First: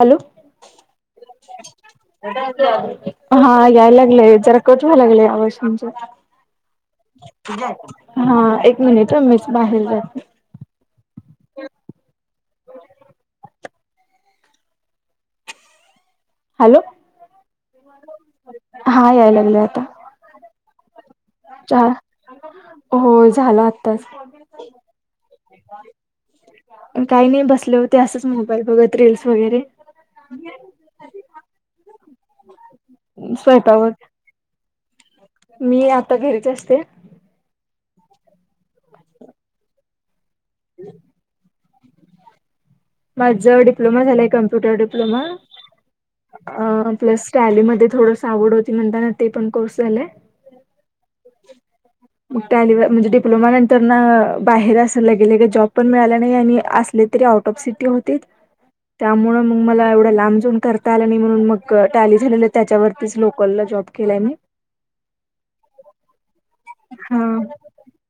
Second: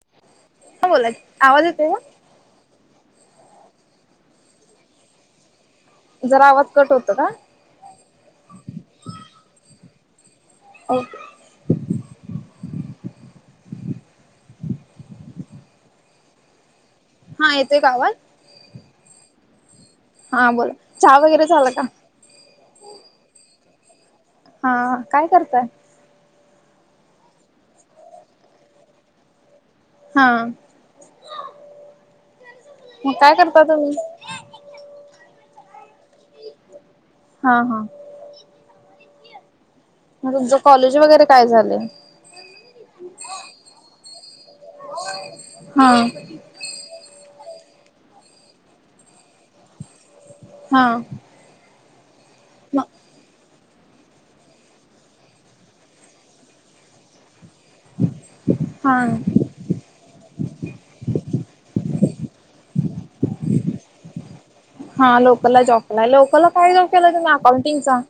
Hello. हा बोला कि. आवाज येतोय का? हा याय लागलंय. जरा कट व्हाय लागलंय आवज तुमचा. जरा आवाज कट होतो का हा. एक मिनिट हं मीच बाहेर जाते. ओके. हॅलो. हा येतोय का आवाज हा याय लागलंय आता. हा बोल. चहा वगैरे झाला का? होय. झाल आत्ताच. हा आ. काय करताय? काही नाही बसले होते असंच मोबाईल बघत रीलस वगैरे. हा. ह [unintelligible] मग काय करता तुम्ही? मी आता घरीच असते. हा. हा. मग तुमचं कॉलेज वगैरे काय झालंय? माझ डिप्लोमा झालाय. Computer diploma. हा अ प्लस टॅलीमध्ये थोडस आवड होती म्हणताना ते पण कोर्स झालाय. हा. मग टँली म ला म्हणजे डप्लोमा तरना बाहेर असं लगे लगेच जॉब पण मिळाला नाही आणि असले तरी आउट ऑफ सिटी ती होतीत हा त्यामुळ मग मला एवढं लांब जाऊन करता आलं नाही म्हणून मग टँली झालेलं त्याच्यावरतीच लोकलला जॉब केलाय मी. हा लोकलला जॉब केलाय लोकलला काय जॉब केलाय हा तुम्ही अकाउंटिंगचा.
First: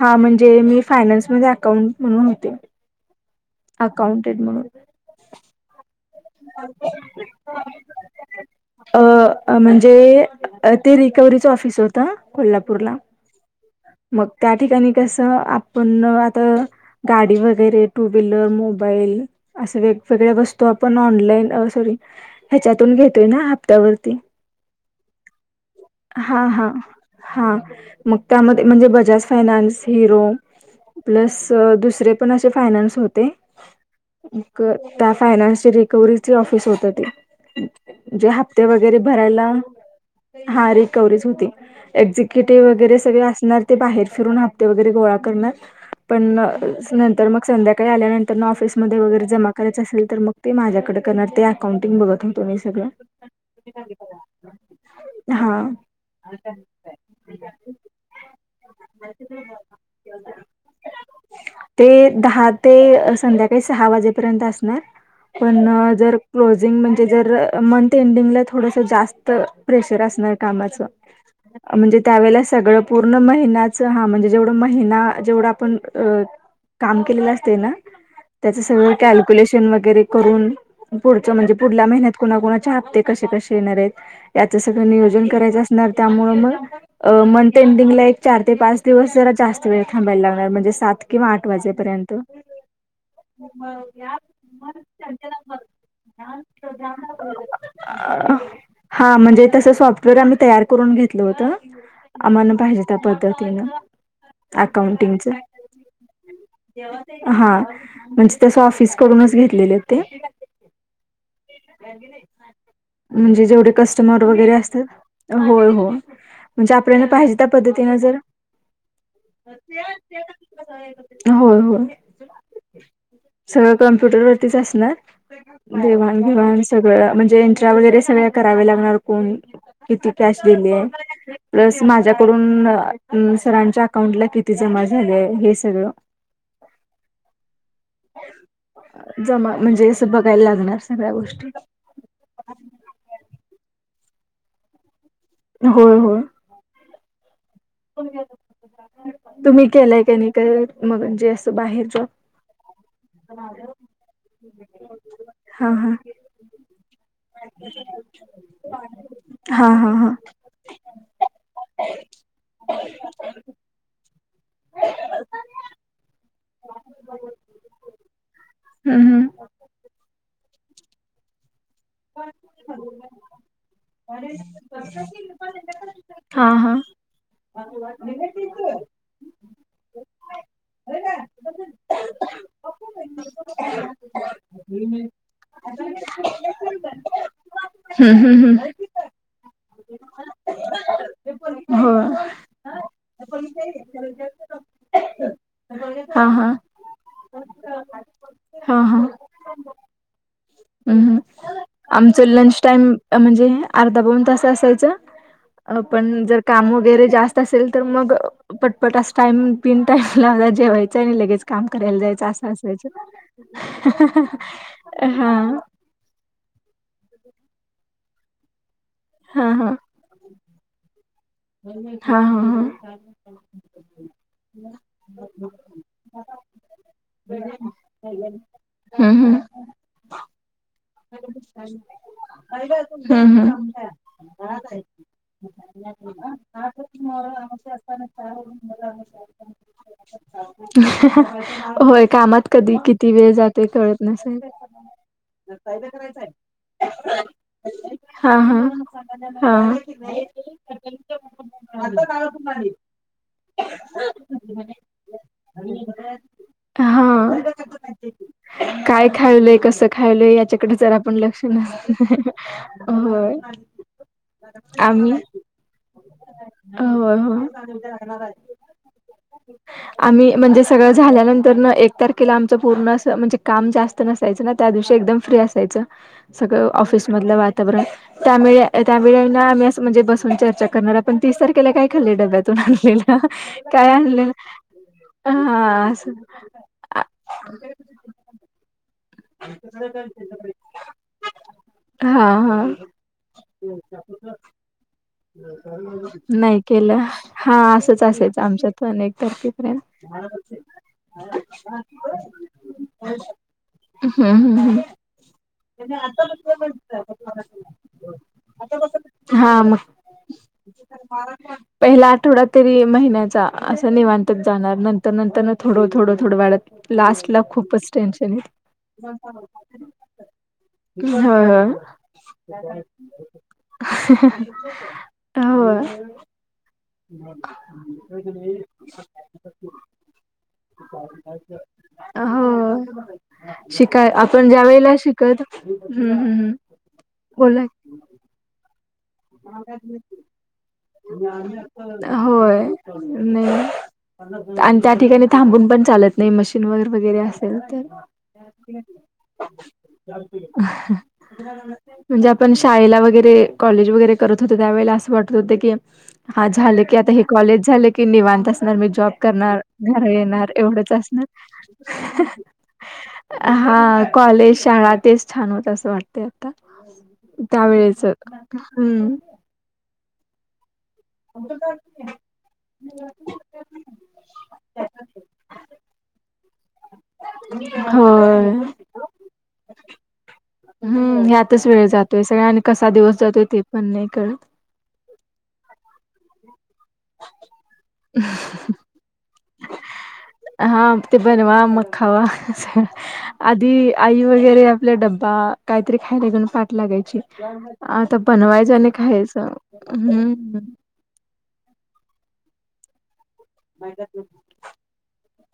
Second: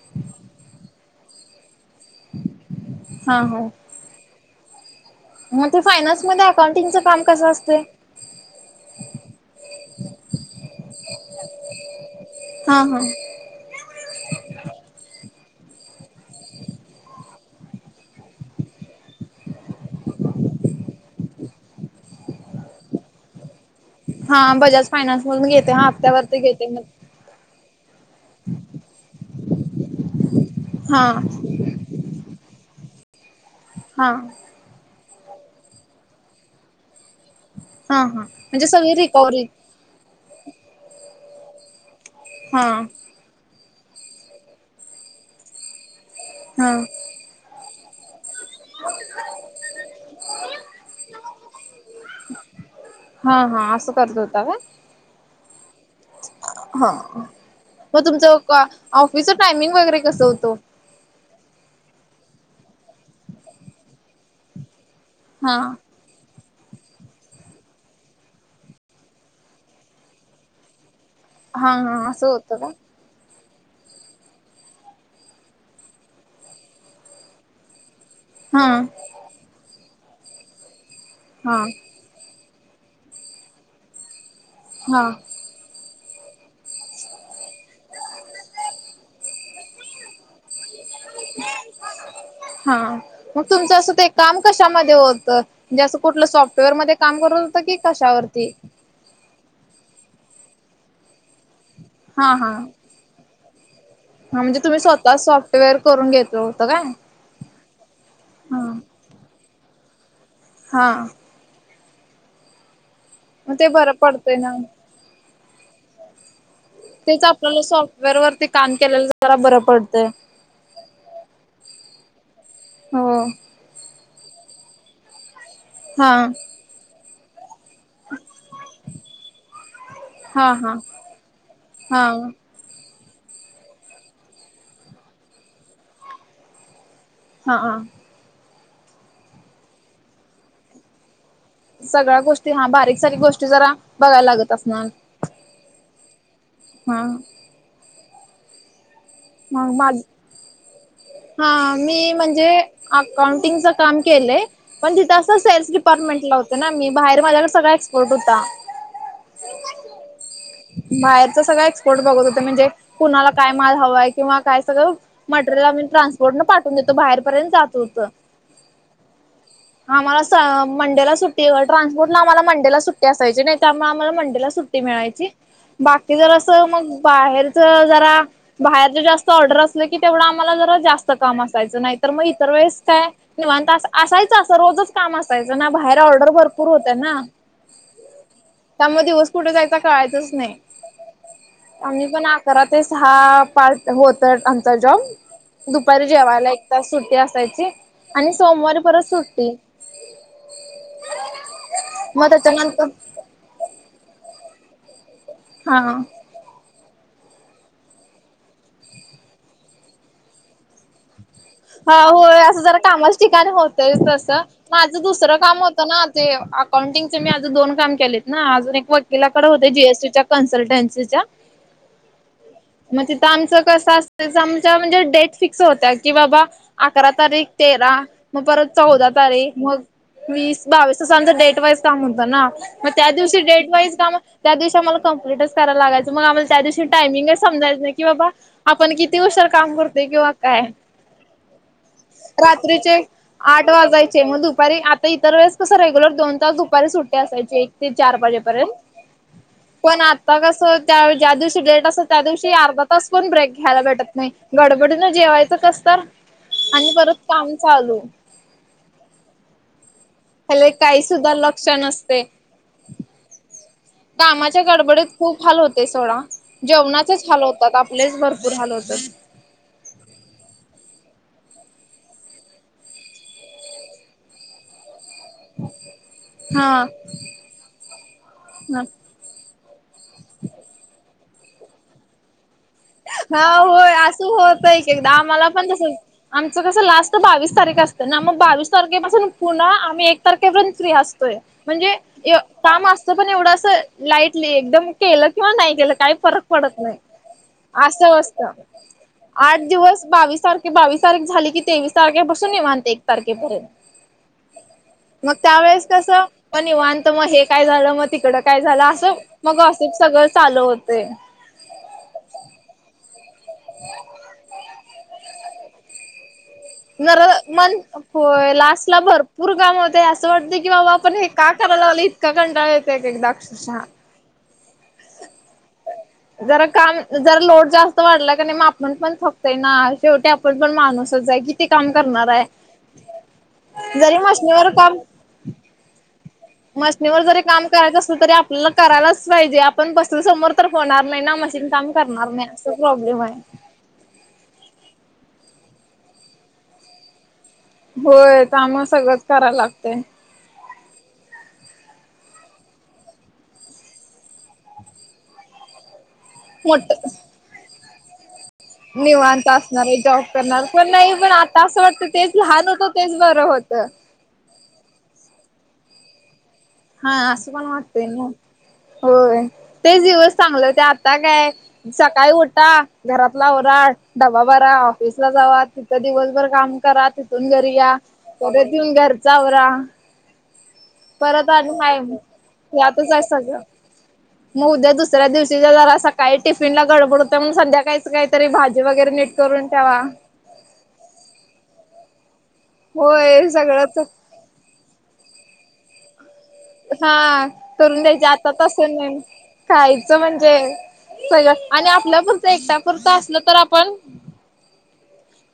हा म्हणजे मी फायनान्समध्ये अकाउंट म्हणून होते. हा हा. अकाउंटेंट म्हणून. मग ते फायनान्समध्ये अकाउंटिंगचं काम कसं असतय. अ म्हणजे ते रिकव्हरीच ऑफिस होत. आता हा कोल्हापूरला हा मग त्या ठिकाणी कसं आपण आता गाडी वगैरे टू व्हीलर मोबाईल असे वेगवेगळ्या वस्तू आप आपण आँनलाइन अ साँरी ह्याच्यातुन घेतोय ना हप्त्यावरती हा बजाज फायनान्स मधून घेते हापत्यावरती हा घेते हा मग हा मग त्यामध्ये म्हणजे बजाज फायनान्स हिरो हा प्लस त दुसरे पण असे फायनान्स होते. हा. त्या फायनान्सची रिकवर्हीची ऑफिस होत ते. हा हा म्हणजे हप्ते म्हणजे सगळी वगैरे रिकव्हरी भरायला हा रिकवरीज होती हा एक्झिक्युटिव्ह वगैरे सगळे असणार ते बाहेर फिरून हप्ते वगैरे गोळा करणार पण हा नंतर मग संध्याकाळी आल्यानंत त्यांना ऑफिसमध्ये वगैरे जमा करायचं असल तर मग ते माझ्याकडे करणार ते अकाउंटिंग बघत होतो मी सगळं. हा हा असं करत होता काय? हा. हा मग तुमच ऑफिसच टायमिंग वगैरे कसं होत ओ. ते दहा ते संध्याकाळी सहा वाजेपर्यंत असणार. हा आपण जर क्लोजिंग म्हणजे जर मंथ एंडिंगला थोडसं जास्त प्रेशर असणार कामाचं. हा म्हणजे हा असं त्यावेळेला होतं का? सगळं पूर्ण महिन्याच हा म्हणजे जेवढ महिना जेवढा आपण अ काम केलेलं असते ना त्याच हा सगळं कॅल्क्युलेशन वगैरे करून पुढच म्हणजे हा पुढल्या महिन्यात कुणाकुणाच्या हते कसे कसे येणार आहेत याचं सगळं हा नियोजन करायचं अस होणार त्यामुळे मग अ मंंथ ऐंडिगला एक चार ते पाच दिवस जरा जास्त वेळ थांबाय लागणार म म्हंजे सात किंवा आठ वाजे पर्यंत. हा कस होत म्हणजे कुठलं सॉफ्टवेअर मध्ये काम करत होतं की अ कशावरती? हा म्हणजे तसं सॉफ्टवेअर आम्ही तयार करून घेतलं होतं हा हा आम्हांना पाहिजे त्या पद्धतीनं. हा म्हणजे तुम्ही स्वतः अकाउंटिंगच सॉफ्टवेअर करून घेतलं होतं काय? हा म्हणजे तस हा ऑफिस कडूनच घेतलेले ते. हां. [unintelligible] म्हणजे मग ते जेवढे बरं कस्टमर पडतंय ना. वगैरे असतात होय हो. म्हणजे आपल्याला तेच पाहिजे त्या आपल्याला पद्धतीन जर सॉफ्टवेअर वरती काम केलेलं जरा बरं पडतंय. [unintelligible] होय होय. हो. सगळं कमप्युटर वरतीच असणार हा देवाण घेवाण सगळं म्हणजे एन्ट्री वगैरे सगळ करावे लागणार कोण किती कॅश हा हा दिलेय. प्लस हा माझ्याकडून सरांच्या अकाउंटला किती जमा झाले हे सगळं हा ह जमा म्हणजे अस बघायला लागणार सगळ्या गोष्टी सगळ्या गोष्टी हा बारीक सारीक गोष्टी जरा बघायला लागत असणार होय होय हा तुम्ही मग माझ केलाय का नाही का मगणजे हा मी म्हणजे अकाउंटिंगच काम केलंय पण तिथं हा सेल्स डिपार्टमेंट ला होता ना मी बाहेर माझ्याकडे सगळा एक्सपोर्ट होता हा हा हा हा बाहेरच सगळं एक्सपोर्ट बघत होते म्हणजे कुणाला काय माल हवाय किंवा काय सगळं मटेरियल आम्ही ट्रान्सपोर्ट न पाठवून देतो बाहेरपर्यंत जात होत हम्म हम्म आम्हाला मंडेला सुट्ट ट्रान्पोर्ट ला आम्हाला मंडेला सुट्टी असायची नाई, त्यामुळे आम्हाला मंडेलाऽ बाकी जर हा असं हा मग बाहेरच जराऽ बाहेर ज जास्त ऑर्डर असलं की तेवढं आम्हाला जरा जास्त काम असायचं,, नाही तर मग इतर वेळेस कायऽ निवांत असायचं, असं रोजच काम असायचं ना, बाहेर ऑर्डर भर हम्म हम्म त्यामुळे हम्म दिवस कुठे जायचा कळायच नाही. होय करा ते स हहा पार्ट होत आमचा जॉब दुपारी हा हा जेवायला एक तास सुट्टी असायची,, आणि हा सोमवारी परत सुट्टी हम्, हम, आमचं मग लंच टाइम,, त्याच्यानंतर म्हणजे अर्धा पाऊण तास असायच, हा पण जर काम वगैरे जास्त असेल तर मग पटपट अस टाइम, पिन टाईम लावला जेवायचा, आणि लगेच काम हा करायला जायचं होय असं जरा असायचं,, कामाच ठिकाणी होतय तसं माझं दुसरं हा काम होतं ना ते अकाउंटिंगचे मी आज दोन काम केलेत ना अजून एक व हा गिकडे होते जीएसटी च्या कन्सल्टन्सीच्या हा हा हा मग तिथं आमचं कसं असच आमच्या म्हणजे डेट फिक्स होत्या की बाबा अकरा तारीख, तेरा, मग परत चौदा हम्म हम्म तारीख, मग वीस, बावीस आस आमचं डेट वाईज काम होतं ना,, मग त्या हम्म दिवशी डेट हम्म. वाईज काम त्या दिवशी आम्हाला कंप्लीटच कराय लागायंच,, मग आम्हाला त्या दिवशी टाइमिंगच समजायच नाही,, की बाबा आपण किती उषेर काम करतोय किंवा काय? होय कामात कधी रात्रीचे किती वेळ जातोय आठ कळत वाजायचे नसेल. मग दुपारी तर इतर वेळेस कसं रेग्युलर दोन तास दुपारी सुट्टी असायची, एक ते चार हा हा वाजेपर्यंत हा. पण आता कसं,, त्या ज्या दिवशी डेट असत, त्या दिवशी अर्धा तास पण ब्रेक घ्यायला भेटत नाही. गडबडीनं जेवायचं कसतर, आणि परत हा. काम चालू, काय खायलंय? कसं खायलंय? हले त्याच्याकडे जर काही आपण सुद्धा लक्ष न, नसते होय,, कामाच्या आम्ही गडबडीत खूप हाल होतय सोडा,, होय जेवणाचेच हाल होतात,, आपलेच भरपूर पूल हाल होतय. ह आम्ही, म्हणजे सगळं झाल्यानंतरन, एक तारखेला आमचं पूर्ण असं, म्हणजे काम जास्त नसायचं ना, त्या दिवशी एकदम. फ्री असायच, सगळ हा ऑफिसमधलं वातावरण, त्यामुळ आम्ही असं म्हणजे, बसून चर्चा करणार, आपण तीस तारखेला काय खालंय डब्यातून आणलेलं हां होय, काय असं आणलेलं होतय एक एकदा,, आम्हाला पण तस, हा असं आमचं कस लास्ट बावीस तारीख असत तर ना मग बावीस. तारखेपासून पुन्हा आम्ही एक तारखेपर्यंत फ्री असतोय म्हणजे हा हा काम असतं पण एवढं अस. लाईटली एकदम केलं किंवा नाही केलं काही फरक पडत नाही. केलं हा असंच असं असायचं आमच्यात पण एक आसतंआठ तारखेपर्यंत दिवस बावीस तारीख, बावीस तारख झाली की तेवीस. तारखेपासून निवांत एक तारखेपर्यंत. हम्म, हम्, हम. मग त्यावेेळेस कसंपण निवांत मग हे काय झालं, मग तिकड काय झालं असं. मग असे सगळं चालू होतेय. पहिला आठवडा तरी महिन्याचा, असं निवांतक जाणार, नंतर त्या नंतर ोडं, थोड, थोडं वाढत. नर लास्ट ला मन, खूपच टेन्शन येत होय लास्ट ला भरपूर काम होतअसं वाटतय की बाबा आपण होय हे का करायला लागलोय इतका कंटाळ येतय एक एकदा. ससा. होय. जरा काम जरा लोड जास्त वाढला क नाही मा आपण पण फकतय ना शेवटी आपण पण माणूसच आहे हो किती काम करणार आहे शिका जरी आपण ज्या मशनीवर वेळेला काम श हम्म हम् हम्. मशनीवर जरी काम करायचं असेल तरी आपल्याला करायलाच पाहिजे. पण पसू समोर तर होणार नाही ना मशीन काम करणार नाही होय असं प्रॉब्लेम आहे. नाही आणि त्या ठिकाणी थांबून पण चालत नाही मशीन वगैरे वगैरे असेल. तर होय तम सगळंच कराव लागतंय. म्हणे आपण शा वगर कॉ मोठ [unintelligible] कि निवांत असणार मी जॉब निवांत करणार असणार आहे घर जॉब येणार करणार पण एवढंच नाही पण आता असं वाटतं असणार. तेच लहान होतं तेच बरं ह होत. कॉलेज शाळा तेच छान होत असं वाटते. हा अस असु पण वातेन हम्म. वय तेच दिवस चांगलं हुतं आता काय सकाळी उठा घरातला आवरा. डबा बरा, ऑफिसला जावा, तिथं दिवसभर काम करा. ून घरी या,, होय परत एउन घरच आवरा. हम्म परत यातच आणि वेळ काय जातोय सगळ आणि कसा यातच दिवस आहे जातोय सगळं. ते पण नाही कळत. मग उद्या दुसऱ्या दिवशीच्या जरा सकाळी टिफिनला गडबड होत मग संध्याकाळी काहीतरी भाजी वगैरे नीट करून ठेवा. हा ते बनवा मग खावा सग होय आधी सगळंच आई. गरे आपल्या डबबा काहीरी खायला घेऊ. लागायची हा करून आता द्यायचे बनवायच नाही तसं खायच हम्. सगळ आणि आपल्यापरचं एकट्यापरचं असलं तर आपण महि तु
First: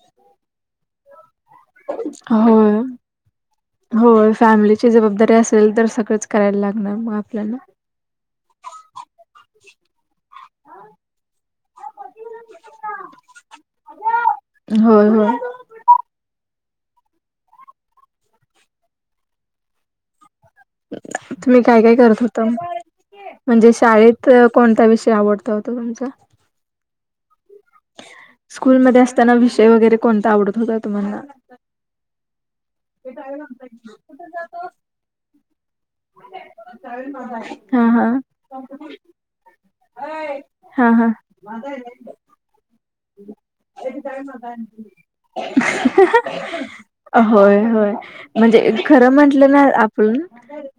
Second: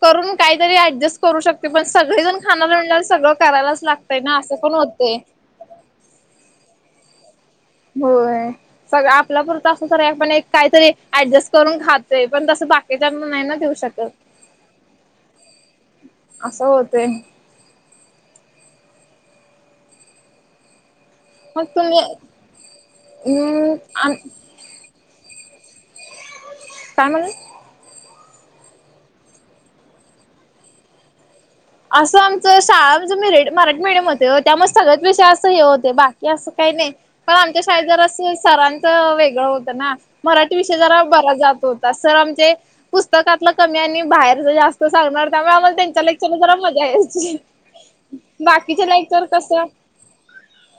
करून काहीतरी ऍडजस्ट करू शकत. पण सगळेजण खाण्या ज होय म्हला सगळं करायलाच लागतय ना असं पण होते. असल तर सगळंच करायला लागणार मग आपल्याला होय. सग आपला पुरतं असं त पण काहीतरी ऍडजस्ट करून खातय पण तसं बाकीच्या नाही ना देऊ शकत. होय होय. असं होतंय. तुम्ही काय काय करत होत म्हणजे अम् शाळेत कोणता्या विषयी आवडता होत तुमचा? का म्हण. स्कूलमध्येध्ये असताना विषय वगैरे कोणता आवडत होता तुम्हाला असं आमच शाळा [unintelligible] म मराठी मॅडम होते त्यामुळे सगळ्यात विषय असं हे होत. बाकी अस काही नाही पण आमच्या हा शाळेत जर हा अस सरांच वेगळं होतं ना मराठी ते विषय हा जरा हा बरा जात होता सर आमचे पुस्तकातल कमी आणि बाहेर जा तो सांगणार त्यामुळ आम्हाला त्यांच्या लेक होय होय, म्हणजे बाकीचे खरं लेक्चर म्हंटलं ना कसं आपण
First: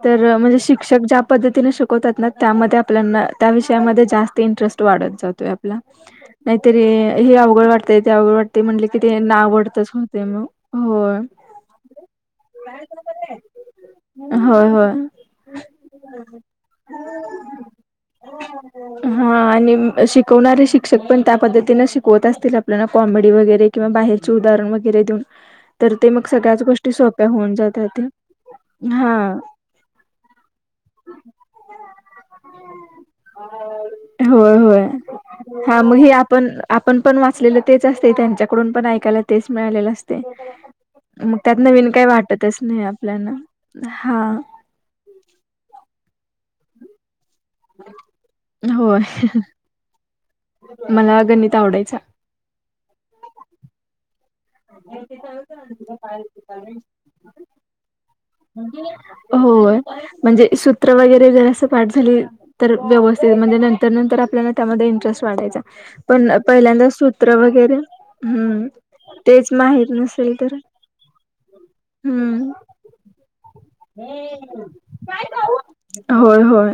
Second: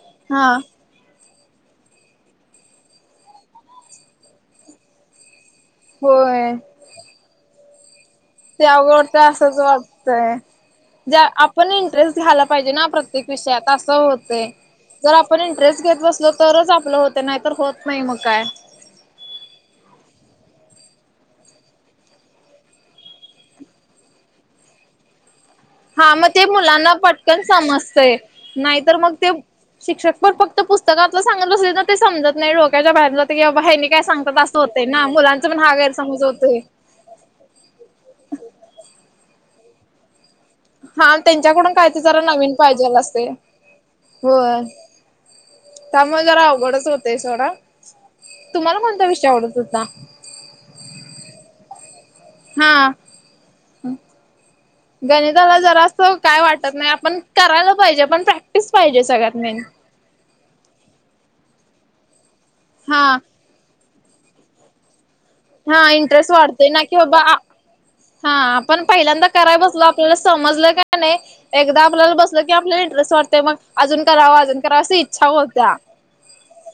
तर हा म्हणजे शिक शिक्षक ज्या पद्धतीने शिकवतात ना त्यामध्ये आपल्याना त्या विषयामध्ये जास्त इंटरेस्ट वाढत जातोय. होय नाहीतरी हे अवघड वाटतय ते अवघड वाट ते आवडतं असंच वाटतय होय ज आपण इंटरेस्ट घ्यायला पाहिजे ना प्र ते कशे आता असं होतय. होय होय जर आपण इंटरेस्ट घेत बसलो तरच आपलं होत नाहीत होत नाही मग काय. हा आणि शिकवणारे शिक्षक पण त्या पद्धतीन शिकवत असतील आपल्याला कॉमेडी वगैरे. किंवा बाहेरचे उदाहरण वगैरे देऊन. तर हा मग ते सगळ्याच मुलांना गोष्टी सोप्या पटकन होऊन जातात समजतय नाहीतर मग हा ते शिक्षक पण फक्त पुस्तकातल सांगत बसले ना ते समजत नाही डोक्याच्या बाहेर जाते किंवा हेनी काय सगतात अस होय असं होतंय होय ना मुलांचा पण हा गैर समज होतोय. पण पण वाचलेलं तेच असते त्यांच्याकडून पण ऐकायला तेच मिळालेलं असतंय. हा मग त्यात त्यांच्याकडून नवीन काय तर काही जरा नवीन वाटतच नाही पाहिजेल असते आपल्याना हा. होय त्यामुळे जरा अवघडच होतय सोडा, तुम्हाला होय कोणता विषय आवडत होता. मला गणित आवडायचा. हा. गणिताला जरा अस काय वाटत नाही आपण करायला पाहिजे पण प्रॅक्टिस पाहिजे सगळ्यात मेन. होय म्हणजे सूत्र वगैरे जर असं पाठ झाली तर हा व्यवस्थित म्हणजे नंतर त्या नंतर आपल्याला त्यामध्ये इंटरेस्ट वाटायचं हा पण इंटरेस्ट वाढते ना पहिल्यांदा की सूत्र बाबा वगैरे, हा हम्. आपण पहिल्यांदा कराय बसलो आपल्याला समजलं काय नाही एकदा आपल्याला बसलं हम्म की आपल्याला इंटरेस्ट वाटते मग अजून कराव अजून कराव अशी इच्छा होत्या, होय होय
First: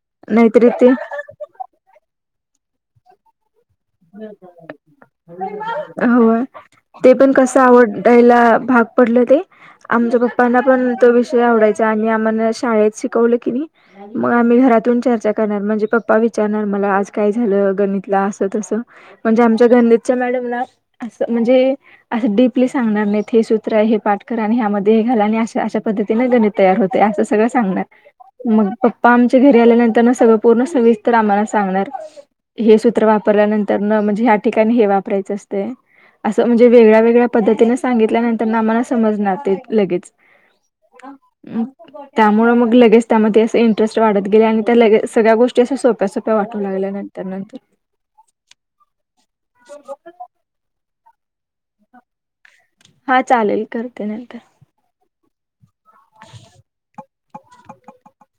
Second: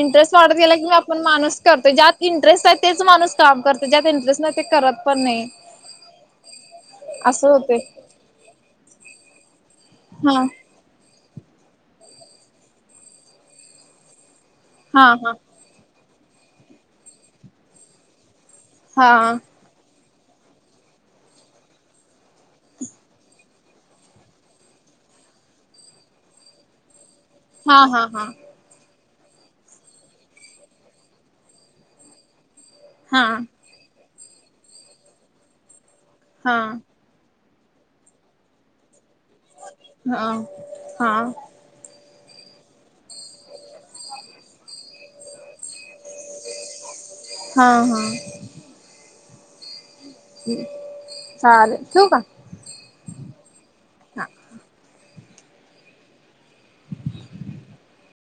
इंटरेस्ट वाढत नाहीतरी गेला की ते म पण माणूस करतो ज्यात इंटरेस्ट तेच माणूस काम करत ज्यात इंटरेस्ट नाही ते करत पण नाही. ते पण असं कस होतय. आवड ला भाग पडलं ते आमच्या हा पप्पांना पण तो विषय आवडाय चा आणि आम्हाना शाळेत शिकवलं की नाही मग आम्ही घरातून हा चर्चा हा करणार म्हणजे पापा विचा [unintelligible] मला आज काय झालं गणितला असं तसं हा म्हणजे आमच्या गणितच्या मॅडमला असं म्हणजे असं डीपली सांगणार नाहीत हे सूत्र आहे हे पाठ करा आणि ह्यामध्ये हे घाल आणि अशा पद्धतीने गणित तयार होते असं सगळं सांगणार, हा हा हा मग पप्पा आमच्या घरी आल्यानंतर सगळं पूर्ण सविस्तर आम्हाला सांगणार हे सूत्र हा वापरल्यानं तर म्हणजे ह्या ठिकाणी हे वापरायचं असतय, असं हा म्हणजे वेगळ्या वेगळ्या पद्धतीने सांगितल्या नंतर न आम्हला समजणार ते लगेच. हा हा त्यामुळे मग लगेच त्यामध्ये असे इंटरेस्ट वाढत गेले आणि त्या लगेच सगळ्या गोष्टी असं सोप सोप्या वाटू लागल्या नंतर नंतर. हा हां. [unintelligible] चाले ठेवू का? हा चालेल करते हा. नंतर. [inaudible]